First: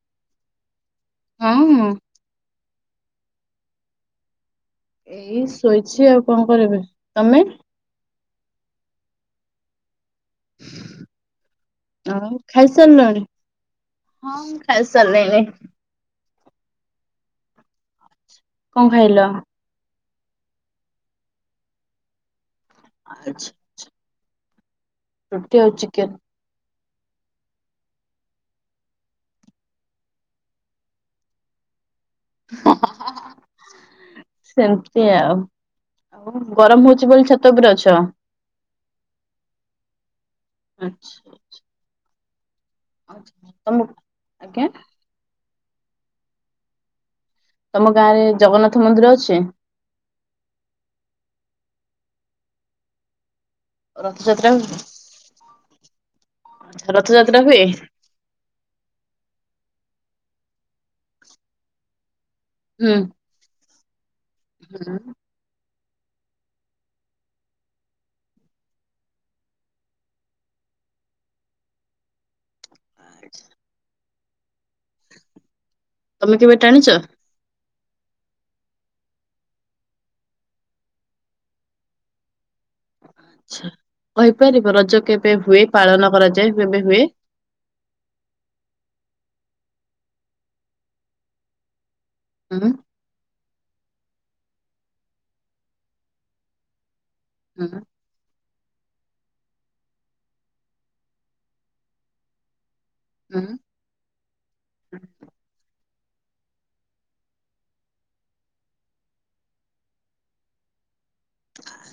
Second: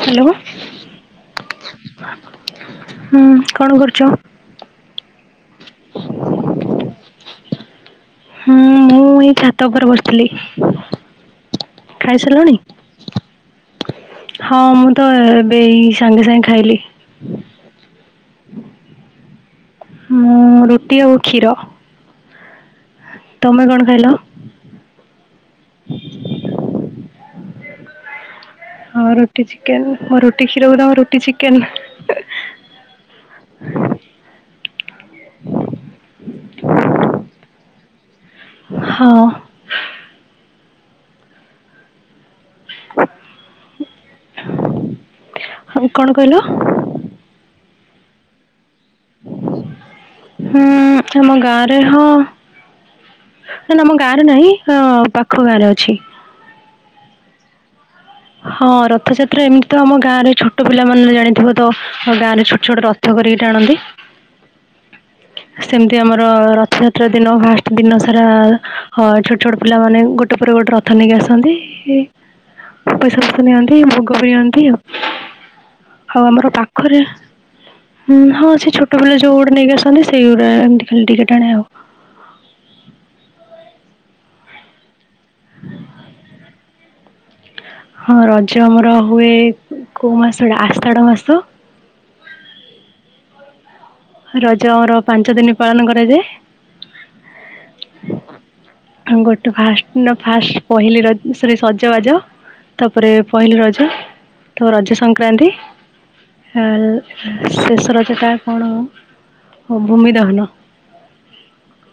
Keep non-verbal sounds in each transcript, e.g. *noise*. Hello ହଁ । ହୁଁ କଣ କରୁଛ? ଏଇ ଶୋଇଛି ଆଉ କଣ କରିବି, ତମେ? ହୁଁ ମୁଁ ଏଇ ଛାତ ଉପରେ ବସିଥିଲି। ଆଉ ଖାଇସାରିଲଣି ଖାଇସାରିଲଣି? ହଁ, ମୁଁ ତ ଏବେ ସାଙ୍ଗେ ସାଙ୍ଗେ ଖାଇଲି। କଣ ଖାଇଲ? ମୁଁ ରୁଟି ଆଉ କ୍ଷୀର। ଆଚ୍ଛା ତମେ କଣ ଖାଇଲ? ରୁଟି ଆଉ ଚିକେନ। ହଁ, ରୁଟି ଚିକେନ ମୁଁ ରୁଟି କ୍ଷୀରକୁ ତମେ ରୁଟି ଚିକେନ। ସେମିତି ଆଉ। ଆଉ ଗରମ ହଉଛି ବୋଲି ଛାତ ଉପରେ ଅଛ? ଓହ। ଆଚ୍ଛା ଆଚ୍ଛା। ଆଚ୍ଛା, ତମକୁ ଆଜ୍ଞା? ଆଉ କଣ କହିଲ? ତମ ଗାଁ ରେ ଜଗନ୍ନାଥ ମନ୍ଦିର ଅଛି? ହୁଁ ଆମ ଗାଁରେ ହଁ। ନା ଆମ ଗାଁରେ ନାହିଁ ରଥଯାତ୍ରା ହୁଏ? ପାଖ ଗାଁରେ ଅଛି। ରଥଯାତ୍ରା ହୁଏ? ହଁ ରଥଯାତ୍ରା ଏମିତି ତ ଆମ ଗାଁରେ ଛୋଟ ପିଲାମାନେ ଜାଣିଥିବ ତ ଗାଁରେ ଛୋଟ ଛୋଟ ହୁଁ ରଥ କରିକି ଟାଣନ୍ତି। ହୁଁ। ସେମିତି ଆମର ରଥଯାତ୍ରା ଦିନ ଫାଷ୍ଟ ଦିନ ସାରା ଛୋଟ ଛୋଟ ପିଲାମାନେ ଗୋଟେ ପରେ ଗୋଟେ ରଥ ନେଇକି ଆସନ୍ତି। *inaudible* ପଇସାପତ୍ର ନିଅନ୍ତି ଭୋଗ ବି ନିଅନ୍ତି ଆଉ। ଆଉ ତମେ ଆମର କେବେ ଟାଣିଛ? ପାଖରେ ହୁଁ ହଁ ସେ ଛୋଟ ପିଲା ଯୋଉ ଗୁଡା ନେଇକି ଆସନ୍ତି ସେଇଗୁଡା ଏମତି ଖାଲି ଟିକେ ଟାଣେ ଆଉ। ଆଛା କହିପାରିବ ରଜ କେବେ ହୁଏ? ପାଳନ କରାଯାଏ କେବେ ହୁଏ? ହଁ ରଜ ଆମର ହୁଏ କୋଉ ମାସଟା ଆଷାଢ ମାସ ହଁ ରଜ ଆମର ପାଞ୍ଚ ଦିନ ପାଳନ କରାଯାଏ। ହୁ। ଆ ଗୋଟେ ଫା ଫାଷ୍ଟ ପହିଲି ର ସରି ସଜବାଜ। ତାପରେ ହୁଁ। ପହିଲି ରଜ ତା ରଜ ସଂକ୍ରାନ୍ତି। ଆ ଶେଷ ରଜ ଟା କଣ? ଓ ଭୂମି ଦହନ।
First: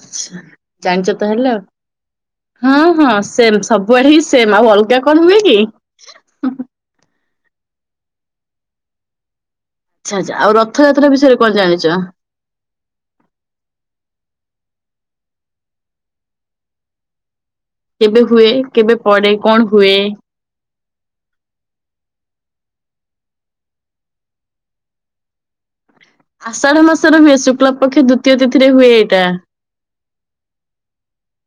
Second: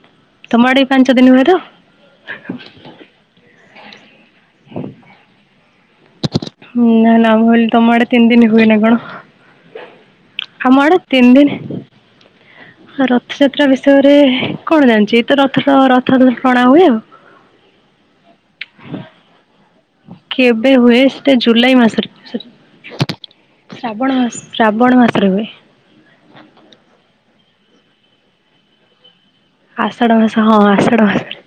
ଆଛା ତମ ଆଡେ ଏଇ ପାଞ୍ଚ ଜାଣିଛ ତା ଦିନ ହୁଏ ତ? ହେଲେ ଆଉ। ହଁ ହଁ ସେମ ସବୁବେଳେ ହିଁ ସେମ ଆଉ ଅଲଗା କଣ ହୁଏ କି? ହଁ ନା ନାଁ ମୁ ଭାବିଲି ତମଆଡେ ତିନ ଦିନି ହୁଏନା କଣ? ଆଛା ଆଚ୍ଛା ଆଉ ଆମ ଆଡେ ରଥଯାତ୍ରା ତିନି ବିଷୟରେ ଦିନ। କଣ ଜାଣିଛ? ରଥଯାତ୍ରା ବିଷୟରେ କଣ ଜାଣିଛି ତ ରଥର ରଥଟଣା ହୁଏ। କେବେ ହୁଏ କେବେ ପଡ଼େ କଣ ହୁଏ? ଏବେ ହୁଏ ସେଇଟା ଜୁଲାଇ ମାସରେ ଶ୍ରାବଣ ମାସ ଶ୍ରାବଣ ମାସରେ ହୁଏ। ଆଷାଢ ମାସରେ ହୁଏ। ଶୁକ୍ଲ ପକ୍ଷ ଦ୍ଵିତୀୟ ତିଥି ରେ ହୁଏ ଏଇଟା। ଆଷାଢ ମାସ ହଁ ଆଷାଢ ମାସ।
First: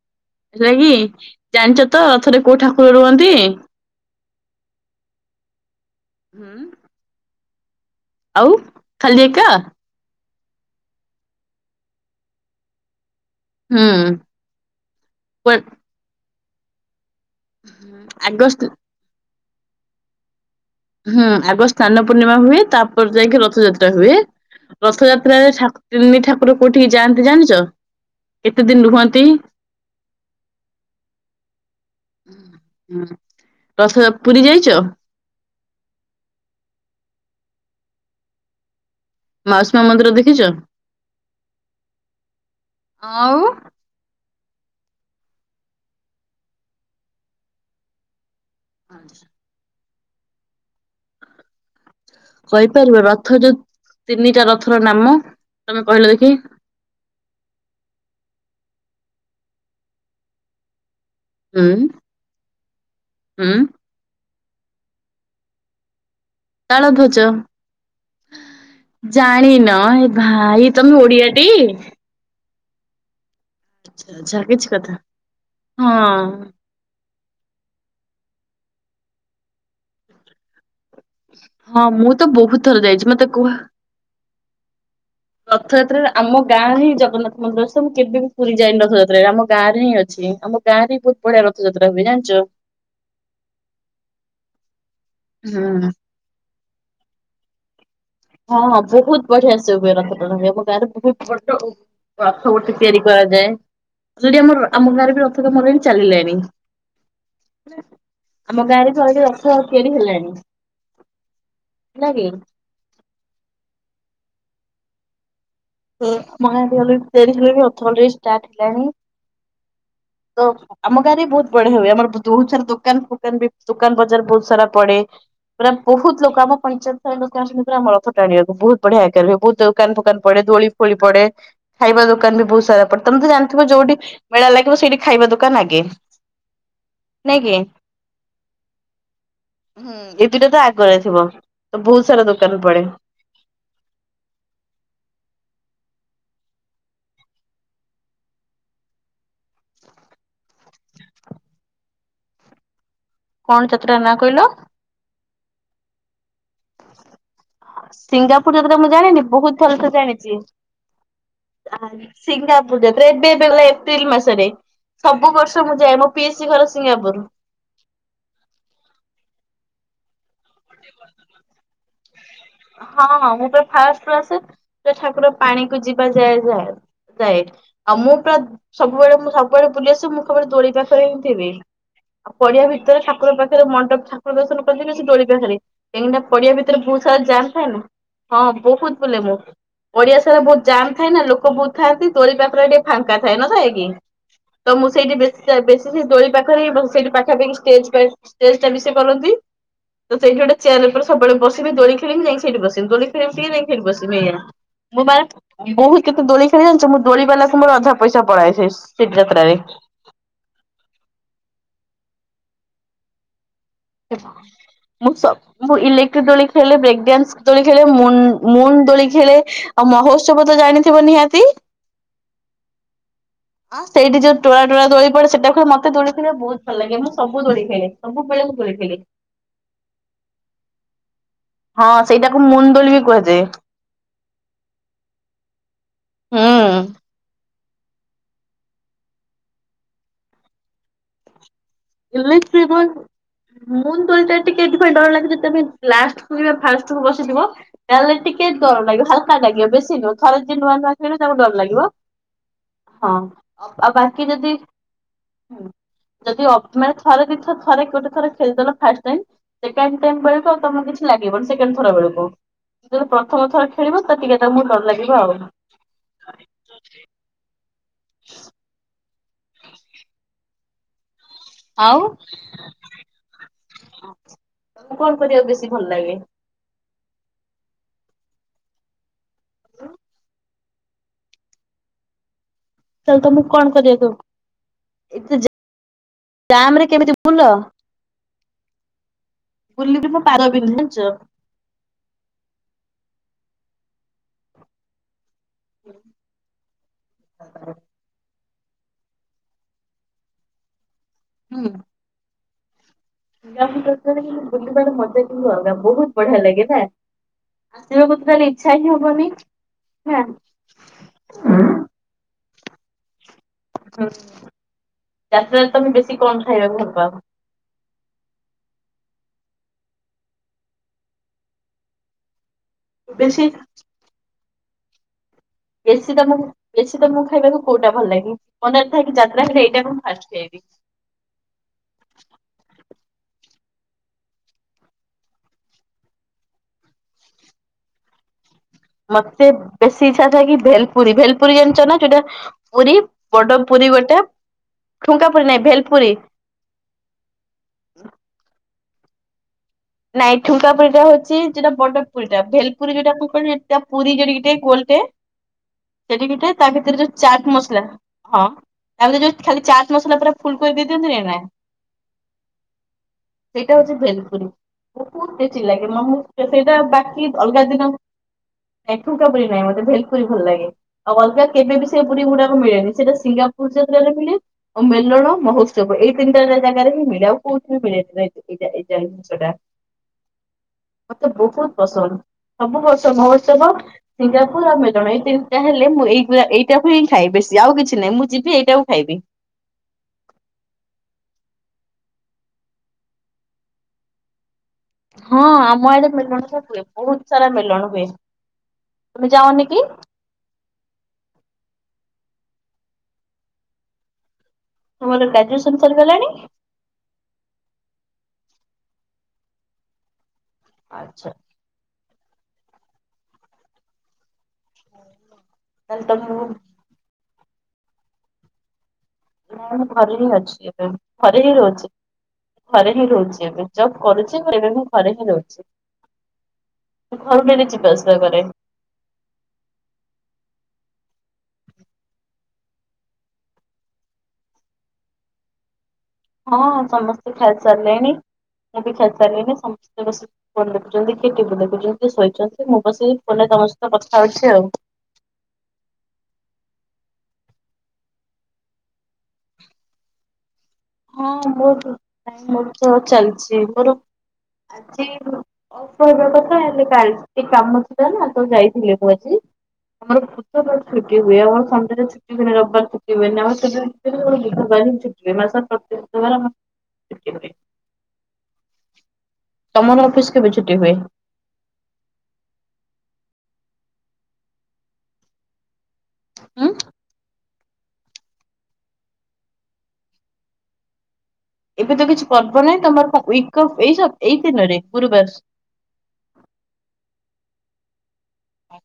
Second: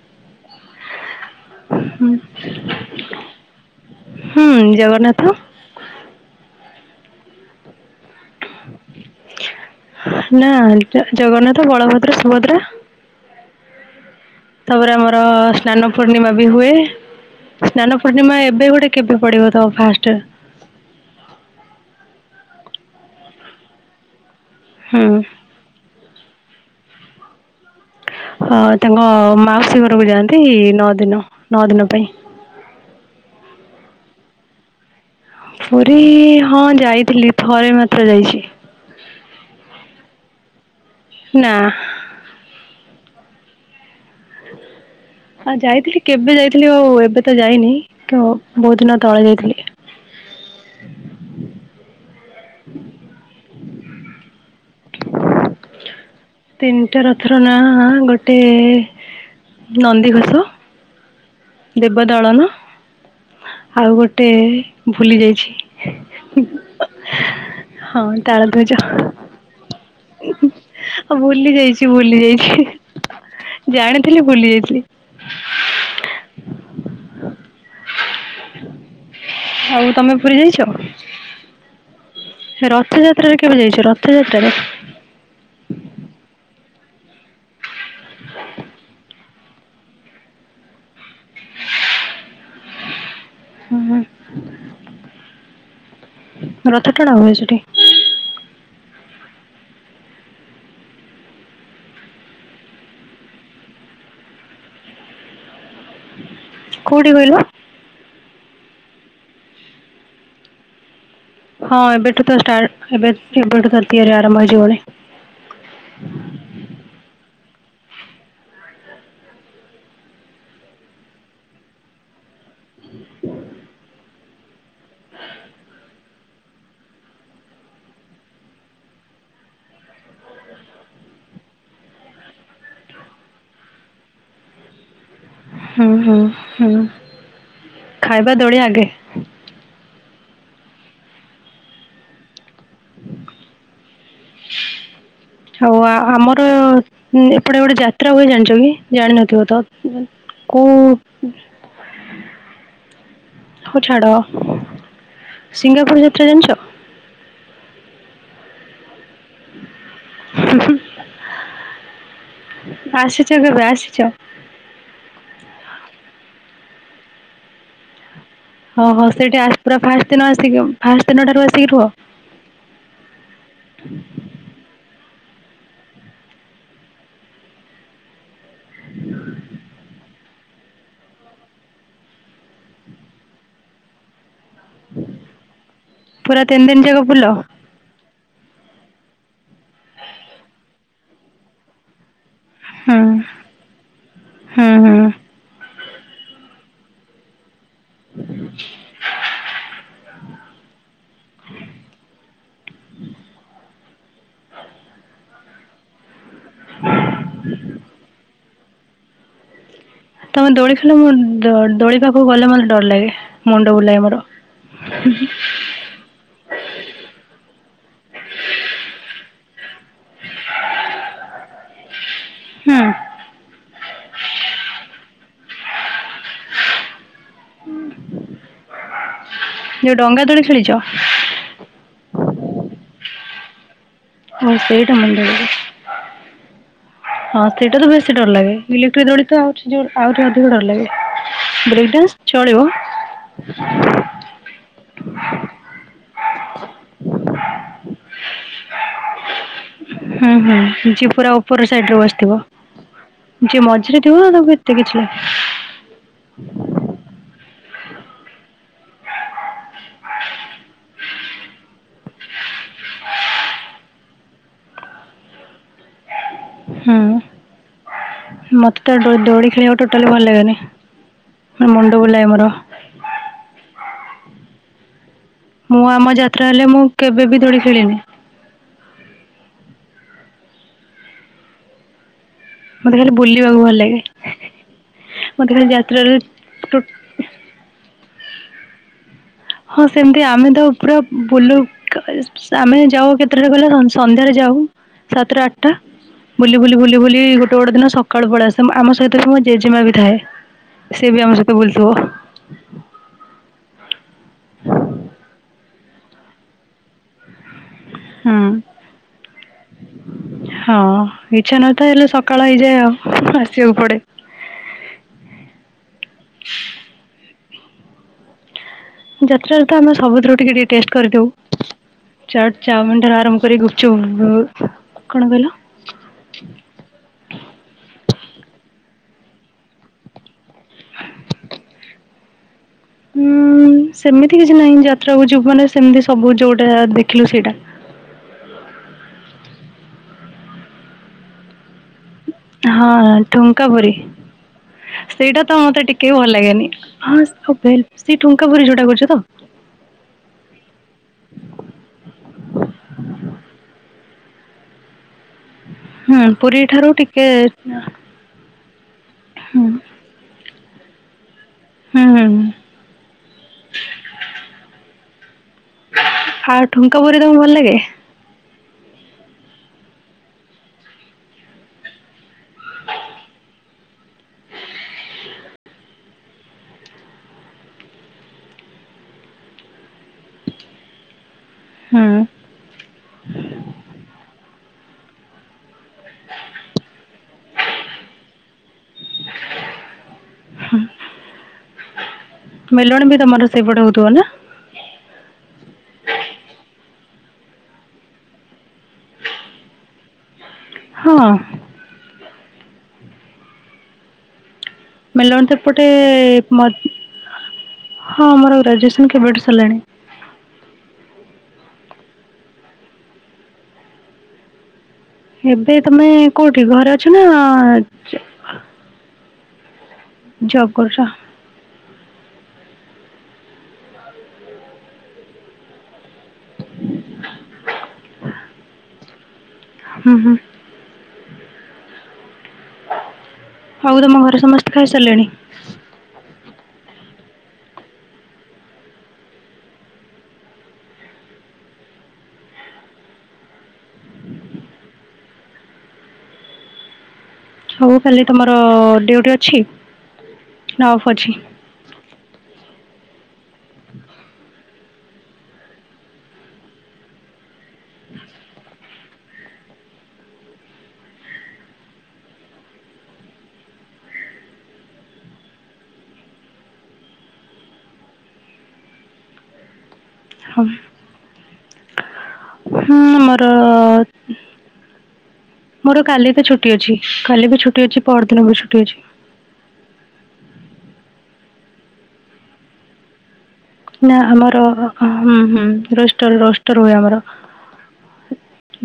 ହେଲା କି ଜାଣିଛ ତ ରଥରେ କୋଉ ଠାକୁର ରୁହନ୍ତି? ହୁଁ ଜଗନ୍ନାଥ ଆଉ ଖାଲି ଏକା? ନା ଜଗନ୍ନାଥ ବଳଭଦ୍ର ସୁଭଦ୍ରା ହୁଁ। ତାପରେ ଆମର କୁଆ ସ୍ନାନ ପୂର୍ଣ୍ଣିମା ବି ହୁଏ। ସ୍ନାନ ଆଗ ପୂର୍ଣ୍ଣିମା ଏବେ ଗୋଟେ କେବେ ପଡିବ ତ ଫାଷ୍ଟ? ହୁଁ ଆଗ ସ୍ନାନ ପୂର୍ଣ୍ଣିମା ହୁଏ। ତାପରେ ଯାଇକି ରଥଯାତ୍ରା ହୁଏ। ହୁଁ ରଥଯାତ୍ରାରେ ତିନି ଠାକୁର କୋଉଠିକି ଯାଆନ୍ତି ଜାଣିଛ? ହ କେତେ ଦିନ ତାଙ୍କ ରୁହନ୍ତି? ମାଉସୀ ଘରକୁ ଯାଆନ୍ତି ନଅ ଦିନ ନଅ ଦିନ ପାଇଁ ହୁଁ ରଥ ପୁରୀ ଯାଇଛ? ପୁରୀ ହଁ ଯାଇଥିଲି ଥରେ ମାତ୍ର ଯାଇଛି। ମାଉସି ମା ମନ୍ଦିର ଦେଖିଛ? ନା ଆଉ ଆଉ ଯାଇଥିଲି କେବେ ଯାଇଥିଲି ଆଉ ଏବେ ତ ଯାଇନି ବହୁତ ଦିନ ତଳେ ଯାଇଥିଲି। *inaudible* କହିପାରିବ ରଥ ଯୋଉ ତିନିଟା ରଥର ନାମ ତମେ କହିଲ? ଦେଖି ତିନିଟା ରଥର ନାଁ ଗୋଟେ ନନ୍ଦିଘୋଷ ହୁଁ ଦେବ ଦଳନ ହୁଁ ଆଉ ଗୋଟେ ଭୁଲି ଯାଇଛି। ତାଳ ହଁ ଧ୍ୱଜ ତାଳଧ୍ୱଜ ଜାଣିନ ଏ ଭାଇ ତମେ ଆଉ ଓଡିଆଟି ଭୁଲି ଯାଇଛି ଭୁଲି ଯାଇଛି ଆଚ୍ଛା ଜାଣିଥିଲି ଆଚ୍ଛା ଭୁଲି କିଛି ଯାଇଛି। କଥା ହଁ ଆଉ ତମେ ପୁରୀ ଯାଇଛ? ହଁ ମୁଁ ତ ବହୁତ ଥର ଯାଇଛି ମତେ ରଥଯାତ୍ରାରେ କୁହ କେବେ ଯାଇଛ ରଥଯାତ୍ରାରେ? ରଥଯାତ୍ରାରେ ଆମ ଗାଁ ହିଁ ଜଗନ୍ନାଥ ମନ୍ଦିର ଅଛି ମୁଁ କେବେ ବି ପୁରୀ ଯାଇନି ରଥଯାତ୍ରାରେ ଆମ ଗାଁ ରେ ହିଁ ଅଛି। ଛି ଆମ ଗାଁରେ ବି ବହୁତ୍ ବଢିଆ ରଥଯାତ୍ରା ହୁଏ ଜାଣିଛ। ହଁ ହୁଁ ରଥ ଟାଣା ହୁଏ ସେଠି? ହଁ, ହଁ ବହୁତ ବଢିଆ ସେ *unintelligible* ଉଭ ରଖ ଆମ ଗାରେ ବହୁ ରଥ ଗୋଟେ ତିଆରି କରାଯାଏ, ଯଦି ଆମର ଆମ ଗାରେ ବି ରଥ କାମରେଣି ଚାଲିଲାଣି କୋଉଠି କହିଲ? *unintelligible* ଆମ ଗାଁ ରେ କେବେଠୁ ରଥ ତିଆରି ହେଲାଣି । ହଁ ଏବେଠୁ ତ, ଏବେ, ଏବେଠୁ ତ ତିଆରି ଆରମ୍ଭ ହେଇଯିବଣି । ମ *unintelligible* ତିଆରି ହେଲେ ବି ଅଥରେ ଷ୍ଟାର୍ଟ ହେଲାଣି ତ ଆମ ଗାରେ ବି ବହୁତ ବଢିଆ ହଏ ଆମର ବହୁତ ସାରା ଦୋକାନ ଫୋକାନ ବି ଦୋକାନ ବଜାର ବହୁତ ସାରା ପଡେ ପୁରା ବହୁତ ଲୋକ, ଆମ ପଞ୍ଚାୟତ ସାରା ଲୋକ ଆସନ୍ତି ପୁରା ରଥ ଟାଣିବାକୁ, ବହୁତ ବଢିଆ ଆକାରରେ, ବହୁତ ଦୋକାନ ଫୋକାନ ପଡେ ଦୋଳି ଫୋଳି ପଡେ, ଖାଇବା ଦୋକାନ ବି ବହୁତ ସାରା ପଡେ, ତମେ ତ ଜାଣିଥିବ ଯୋଉଠି ମେଳା ଲାଗିବ ସେଇଠି ଖାଇବା ଦୋକାନ ନାଇଁ ହୁଁ ହୁଁ ହୁଁ କି? ଖାଇବା ଦୋଳି ଆଗେ ଏ ପିଟା ତ ଆଗରେ ଥିବ ତ ବହୁତ ସାରା ଦୋକାନ ପଡେ *unintelligible* ଆଉ ଆମର ଏପଟେ ଏପଟେ ଯାତ୍ରା ହୁଏ ଜାଣିଛ କି? ଜାଣିିନଥିବ ତ କୁ *inaudible* କଣ ଯାତ୍ରା ଛାଡ ନା କହିଲ? ସିଙ୍ଗାପୁର ଯାତ୍ରା ଜାଣିଛ? ସିଙ୍ଗାପୁର ଯତେବେଳେ ମୁଁ ଜାଣିନି ବହୁତ ଥଲ *unintelligible* ସେ ଜାଣିଛି । ସିଙ୍ଗାପୁର ଯାତରେ *unintelligible* ଆସିଛ କେବେ ବେବେେଳେ ଆସିଛ? ଏପ୍ରିିଲ୍ ମାସରେ ସବୁ ବର୍ଷ ମୁଁ ଯାଏ ମୋ ପିଇସି ଘର ସିଙ୍ଗାପୁର। ଅ ହୋ ସେଇଠି ଆ ପୁରା ଫାଷ୍ଟ ଦିନ ଆସିକି ଫାଷ୍ଟ ଦିନଠାରୁ ଆସିକି ରୁହ? ହଁ ହଁ ମୁଁ ପୁରା ଫାଷ୍ଟ ରୁ ଆସେ ଠାକୁର ପାଣି କୁ ଯିବା ଯାଏ ଯାଏ। ଯାଏ ଆଉ ମୁଁ ପୁରା ସବୁବେଳେ ମୁଁ ସବୁବେଳେ ବୁଲି ଆସିବି ମୁଁ କେବଳ ଦୋଳି ପାଖରେ ହିଁ ଥିବି। ଆଉ ପଡିଆ ଭିତରେ ଠାକୁର ପାଖରେ ମଣ୍ଡପ ଥା ଠାକୁର ଦର୍ଶନ କରି ଆସିକି ଦୋଳି ପାଖରେ କାହିଁକିନା ପୁରା ପଡିଆ ତିନି ଭିତରେ ଦିନ ଯାକ ବହୁତ ସାରା ବୁଲ। ଜାମ୍ ଥାଏ ନା। ହଁ ବହୁତ ବୋଲେ ମୁଁ ପଡିଆ ସାରା ବହୁତ ଯାଆ ଥାଏ ନା ଲୋକ ବହୁତ ଥାଆନ୍ତି। ଦୋଳି ଟା ପ୍ରାୟ ଟିକେ ହୁଁ ଫାଙ୍କା ଥାଏ ନଥାଏ କି ତ ହୁଁ ମୁଁ ହୁଁ ସେଇଠି ବେ ସେ ଦୋଳି ପାଖରେ ସେଇଠି ପାଖାପାଖି ଷ୍ଟେଜ ଷ୍ଟେଜ ଟା ବି ସେ କରନ୍ତି। ତ ସେଇଠି ଗୋଟେ ଚେୟାର ଉପରେ ସବୁବେଳେ ବସିବି ଦୋଳି ଖେଳିବି ଯାଇଁ ସେଇଠି ବସିବି ଦୋଳି ଖେଳିପି ଯାଇ ସେଇଠି ବସିବି ଏଇଆ। ମୁଁ ମାନେ ବହୁତ ଦୋଳି ଖେଳି ଜଣିଛ ମୁଁ ଦୋଳି ବାଲାକୁ ମୋର ଅଧା ପଇସା ପଳାଏ ସେ ଶୀଟ ଯାତ୍ରରେ। ତମେ ଦୋଳି ଲ ମୁଁ ଦୋ ଦୋଳିି ପାଖକୁ ଗଲେ ମତେ ଡର ଲାଗେ। ମୁଣ୍ଡ ବୁଲାଏ ମୋର। ମୁଁ ସବ୍ ମୁଁ ଇଲେକ୍ଟ୍ର ଦୋଳି ଖେଳିଲେ ବ୍ରେକ୍ ଡ୍ୟାନ୍ସ ଦୋଳି ଖେଳେ ମୁଁ ମୁନ ଦୋଳି ଖେଳେ। ଆଉ ମହୋତ୍ସବ ତ ଜାଣିଥିବ ନିହାତି? ହୁଁ। ହ ସେଇଠି ଯଉ ଟୁଆ ଟୁଆ ଦୋଳି ପଡେ ସେଡାକୁ ମତେ ଦୋଳି ଖେଳିବାକୁ ବହୁତ ଭଲ ଲାଗ ମୁଁ ସବୁ ଦୋଳି ଖେଳେ ସବୁବେଳେ ଶୋଇଥିଲି ଯୋଉ ଡଙ୍ଗା ଦୋଳି ଖେଳିଛ। ହଁ ସେଇଟାକୁ ମୁଣ୍ଡଳି ବି କୁହାଯାଏ। ହଁ ସେଇଟା ମୁଣ୍ଡ *inaudible* ହୁଁ। ହଁ ସେଇଟା ତ ବେଶୀ ଡର ଲାଗେ ଇଲେକ୍ଟ୍ରିକ ଦୋଳି ତ ଆହୁରି ଜୋର ଆହୁରି ଅଧିକ ଡର ଲାଗେ। ବ୍ରେକ୍ ଡ୍ୟାନ୍ସ ଚଳିବ ଇଲେଟ୍ରିଦୋଳି ମୁଁ ଯେତେବେଳେ ଟିକେ ଏଥି ପାଇ ଡର ଯେତେ ପାଇଁ ଲଗେ କି ଲାଷ୍ଟ *unintelligible* ଫାର୍ଷ୍ଟ କୁ ବସିଥିବ ତାହେଲେ ଟିକେ ଗରମ ଲାଗିବ ହାଲକା ଲାଗିବ ବେଶୀ ନୁହେଁ ହୁଁ ଥରେ ଯିଏ ନୂଆ ହୁଁ ନୂଆ ଖେଳୁ ପୁରା ଉପର ସାଇଡରେ ବସିଥିବ। ଯେ ଆଉ ମଝିରେ ଥିବ ବାକି ନା ଯଦି ତାକୁ ଏତେ କିଛି ଯଦି ଅ ମାନେ ଥରେ ଦିଥର ଥରେ ଗୋଟେ ଥର ଖେଳିଦେଲ ଫାଷ୍ଟ ଟାଇମ୍ ସେକେଣ୍ଡ ଟାଇମ୍ ବେଳକୁ ଆଉ ତମକୁ କିଛି ଲାଗିବନି। ଖରାବେଳକୁ ଯଦି ପ୍ରଥମ ଥର ଖେଳିବ ତ ଟିକେ ତାକୁ ଡର ଲାଗିବ ଆଉ। ହୁଁ ମତେ ତ ଦୌଡି ଖେଳିବାକୁ ଟୋଟାଲି ଭଲ ଲାଗେନି। ଆଉ ମୁଣ୍ଡ ବୁଲାଏ ମୋର। ତମକୁ କଣ କରିବାକୁ ବେଶୀ ମୁଁ ଭଲ ଆମ ଲାଗେ? ଯାତ୍ରା ହେଲେ ମୁଁ କେବେ ବି ଦୋଳି ଖେଳିନି। ମତେ ଖାଲି ତାହେଲେ ତମକୁ ବୁଲିବାକୁ କଣ ଭଲ ଲାଗେ। କରିବାକୁ ଏତେ ମୋତେ ଖଲି ଯାତ୍ରାରେ ଜାମ୍ ରେ କେମିତି ବୁଲ? ହଁ ବୁଲିକି ମୋ ସେମତି ପାଦ ଆମେ ତ ବିନ୍ଧେ ପୁରା ଜାଣିଚ। ବୁଲୁ କ ଇପ୍ସ ଆମେ ଯାଉ କେତେଟାରେ କହିଲ? ସନ୍ଧ୍ୟାରେ ଯାଉ ସାତଟା ଆଠଟା ବୁଲି ବୁଲି ବୁଲି ବୁଲି ଗୋଟେ ଗୋଟେ ଦିନ ସକାଳୁ ପଳା ଆସୁ। ତମ ଆମ ସହିତ ମୋ ଜେଜେମା ବି ଥାଏ। ସେ ବି ଆମ ସହିତ ବୁଲୁଥିବ। *unintelligible* ବୁଲିବାରେ ମଜା କିନ୍ତୁ ଅଲଗା ବହୁତ ବଢିଆ ଲାଗେ ନା। ଆସିବାକୁ ତ ତାହେଲେ ଇଚ୍ଛା ହିଁ ହବନି। ନା। ହଁ ଇଚ୍ଛା ନଥାଏ ହେଲେ ସକାଳ ହେଇଯାଏ ଆଉ। ଆସିବାକୁ ପଡେ ହୁଁ ଯାତାରେ ତମେ ବେଶି କନ ଖାଇବାକୁ ଭଲ ପାଅ? ଯାତ୍ରାରେ ତ ଆମେ ସବୁଥିରୁ ଟିକେ ଟିକେ ଟେଷ୍ଟ କରିଦଉ ଚାଟ ଚାଓମିନ ଠାରୁ ଆରମ୍ ବେଶୀ କରିକ ଗୁପଚୁ କଣ କହିଲ? ବେଶୀ ତମକୁ ବେଶୀ ତମକୁ ଖାଇବାକୁ କୋଉଟା ଭଲ ଲାଗେ? ମନେ ଯାତ୍ରା ହେଲେ ମୁ ଏଇଟା ମୁ ଫାଷ୍ଟ ଖାଇବି। ହୁଁ। ସେମିତି କିଛି ନାହିଁ ଯାତ୍ରାକୁ ଯିବୁ ମାନେ ସେମିତି ସବୁ ଯୋଉଟା ଦେଖିଲୁ ସେଇଟା ମତେ ବେଶୀ ଇଚ୍ଛା ଥାଏ। କି ଭେଲପୁରୀ ଭେଲପୁରୀ ଜଣିଛ ନା? ଯୋଉଟା ହଁ ପୁରୀ ବଡ ପୁରୀ ଠୁମକାପୁରି ଗୋଟେ ଠୁଙ୍କା ସେଇଟା ପୁରୀ ତ ନାଇଁ ମତେ ଟିକେ ଭେଲପୁରୀ। ଭଲ ଲାଗେନି। ହଁ ସେ ଭେଲ୍ ସେ ଠୁଙ୍କା ପରି ଯୋଉଟା କରୁଛ ତ ନାଇଁ ଠୁଙ୍କା ପୁରୀ ଟା ହଉଛି ଯୋଟା ବଟ ପୁରୀ ଟା ଭେଲ ପୁରୀ ଯୋଉଟା କଣ କହ ପୁରୀ ଯୋ ଟେ ଗୋଲଟେ ହୁଁ ସେଟି ଗଟେ ପୁରୀ ତା ଠାରୁ ଭିତରେ ଯୋଉ ଟିକେ ଚାଟ ମସଲା ହଁ। ଆମେ ଯୋଉ ଖାଲି ହୁଁ ଚାଟ ମସଲା ପୁରା ଫୁଲ କରି ଦେଇ ଦିଅନ୍ତିନି ନା ହୁଁ ହୁଁ ସେଇଟା ହଉଛି ଭେଲପୁରୀ। ଚି ଲାଗେଁ ଆଉ ସେଇଟା ଠୁଙ୍କା ପୁରୀ ବାକି ତମକୁ ଭଲ ଅଲଗା ଲାଗେ? ଦିନ ଠୁଙ୍କା ପୁରି ନାଇଁ ମତେ ଭେଲପୁରୀ ଭଲ ଲାଗେ ଆଉ ଅଲଗା କେବେ ବି ସେ ପୁରି ଗୁଡ଼ା ମିଳେନି ସେଟା ସିଙ୍ଗା କ ଯାତ୍ରାରେ ମିଳେ ଆଉ ମେଲଣ ମହୋତ୍ସବ ଏଇ ତିନିଟା ଜାଗାରେ ହି ମିଳେ ଆଉ କୋଉଠି ବି ମିଳେ ଏଇଯାଏ ଦିନସଟା ତ ବହୁତ ହୁଁ ପସନ୍ଦ ସବୁ ବର୍ଷ ମହୋତ୍ସବ ସିଙ୍ଗା ହଁ ମେ ଜଣେଇ ଏଇ ତିନିଟା ହେଲେ ମୁଁ ଏଇ ଏଇଟାକୁ ହିଁ ଖାଏ ବେଶୀ ଆଉ କିଛି ନାହିଁ ମୁଁ ଯିବି ଏଇଟାଉ ଖାଇବି ମେଲଣ ବି ତମର ସେଇପଟେ ହଉଥିବ ନା? ହଁ ଆମ ଆଡେ ମେଲଣ ସବୁ ହୁଏ। ବହୁତ ସାରା ମେଲଣ ହୁଏ। ତୁମେ ଯାଅ ନିକି? ହଁ ତମର ମେଲଣ ତ ଗ୍ରାଜୁଏସନ ଏପଟେ ସରିଗଲାଣି ମ ହଁ ମୋର ଗ୍ରାଜୁଏସନ କେବେଠୁ ସରିଲାଣି। ଆଚ୍ଛା। ଏବେ ତାହେଲେ ତମେ ତମକୁ କୋଉଠି ଘରେ ଅଛ ନା? ଘରେ ହିଁ ଅଛି ଜବ୍ କରୁଛ? ଘରେ ହିଁ ରହୁଛି ଘରେ ରହୁଛି ଏବେ ଜବ କରୁଛି ଏବେ ମୁଁ ଘରେ ହିଁ ରହୁଛି। ଘରୁ ଡେଲି ଯିବା ଆସିବା କରେ। ହୁଁ ହୁଁ ହଉ ତମ ଘରେ ସମସ୍ତେ ଖାଇସାରିଲେଣି? ହଁ ସମସ୍ତେ ଖାଇ ସାରିଲେଣି । ବି *unintelligible* ଖାଇସାରିଲିଣି, ସମସ୍ତେ ବସି ଫୋନ ଦେଖୁଛନ୍ତି, କିଏ ଟିଭି ଦେଖୁଛନ୍ତି, କିଏ ଶୋଇଛନ୍ତି, ମୁଁ ବସି ଫ ତମ ସହିତ କଥା ଅଛି ଆଉ ହଉ ଖାଲି ତମର ଡିଉଟି ଅଛି? ନା ଅଫ୍ ଅଛି? ହଁ ମର, ମୁ ତ ଚାଲିଛି ମୋର ଆଜି କହ *unintelligible* କଥା ହେଲେ କା କାମ ଥିଲା ନା ତ ଯାଇଥିଲି । କୁଛି *unintelligible* ଆମର ପତ *unintelligible* ଛୁଟି ହୁଏ, ଆମର ସନ୍ଧ୍ୟାରେ ଛୁଟି ହୁଏନି, ରବିବାର ଛୁଟି ହୁଏନି, ଆମ *unintelligible* ତମର ଅଫିସ କେଵେ ହଁ ଛୁଟି ହୁଏ? ମୋର, ମୋର କାଲି ତ ହୁଁ ଛୁଟି ଅଛି, କାଲି ବି ଛୁ ଛୁଟି ଅଛି, ପଅରିଦିନ ବି ଛୁଟି ଅଛି । ଏବେ ତ କିଛି ପର୍ବ ନାହିଁ, ତମର ଅଫ୍ ଏଇ ସପ୍ ନା ଏଇ ଆମର ଦିନରେ ହଁ ଗୁରୁବାର। ହୁଁଷ୍ଟର *unintelligible* ରୋଷ୍ଟର ହୁଏ ଆମର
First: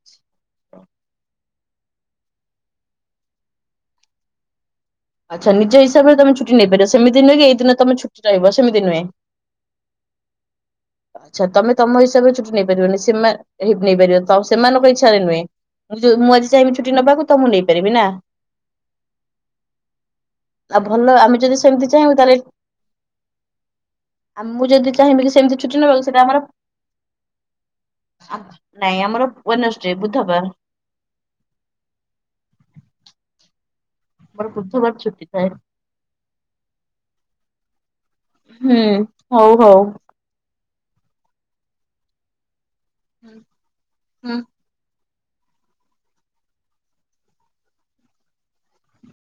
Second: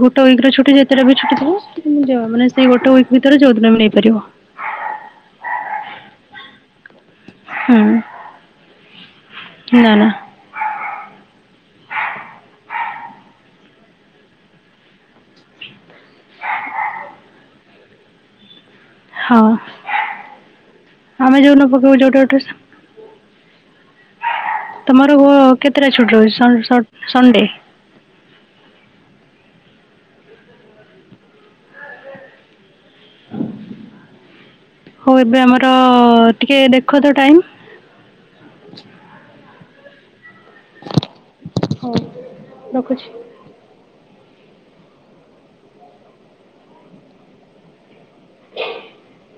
ଗୋଟେ ୱିକ ଛୁଟି ଯେତେଟ ବି ଛୁଟି ଥିବ *unintelligible* ମାନେ ସେଇ ଗୋଟେ ୱିକ ଭିତରେ ଯୋଉଦିନ ନେଇପାରିବ । ଆଚ୍ଛା, ନିଜ ହିସାବରେ ତମେ ଛୁଟି ନେଇପାରିବ । ସେମିତି ନୁହେଁ କି, ଏଇ ଦିନ ହୁଁ ତମେ ଛୁଟି ରହିବ, ସେମିତି ନୁହେଁ, ନା ନା ଆଛା ତମେ ତମ ହିସାବରେ ଛୁଟି ନେଇପାରିବନି, ସେମାନେ ନେଇପାରିବ, ସେମାନଙ୍କ ଇଚ୍ଛାରେ ନୁହେଁ ମୁଁ, ମୁଁ ଆଜି ଚାହିଁବି ଛୁଟି ନବାକୁ, ତ ମୁଁ ନେଇପାରିବି ନା ହଁ ଆଉ ଭଲ ଆମେ ଯଦି ଯୋଉ ନ ସେମିତି ପକେଇବୁ ଚାହିଁବୁ ତାହେଲେ ଯୋଉଟଠେ ଆ ମୁଁ *unintelligible* ଯଦି ଚାହିଁବି କି ତମରଅ ସେମିତି କେତେଟା ନେବାକୁ ଛୁଟି ସେଟା ରହୁଛି, ଆମର ସ ସ ସଣ୍ଡେ ନାଇଁ, ଆମର ୱେନସ ବୁଧବାର । ହଉ, ଛୁଟି ଏବେ ଥାଏ ଆମର ଟିକେ ଦେଖ ତ ଟାଇମ ହୁଁ, ହଉ ହଉ ହଉ ରଖୁଛି ହୁଁ ହୁଁ *inaudible*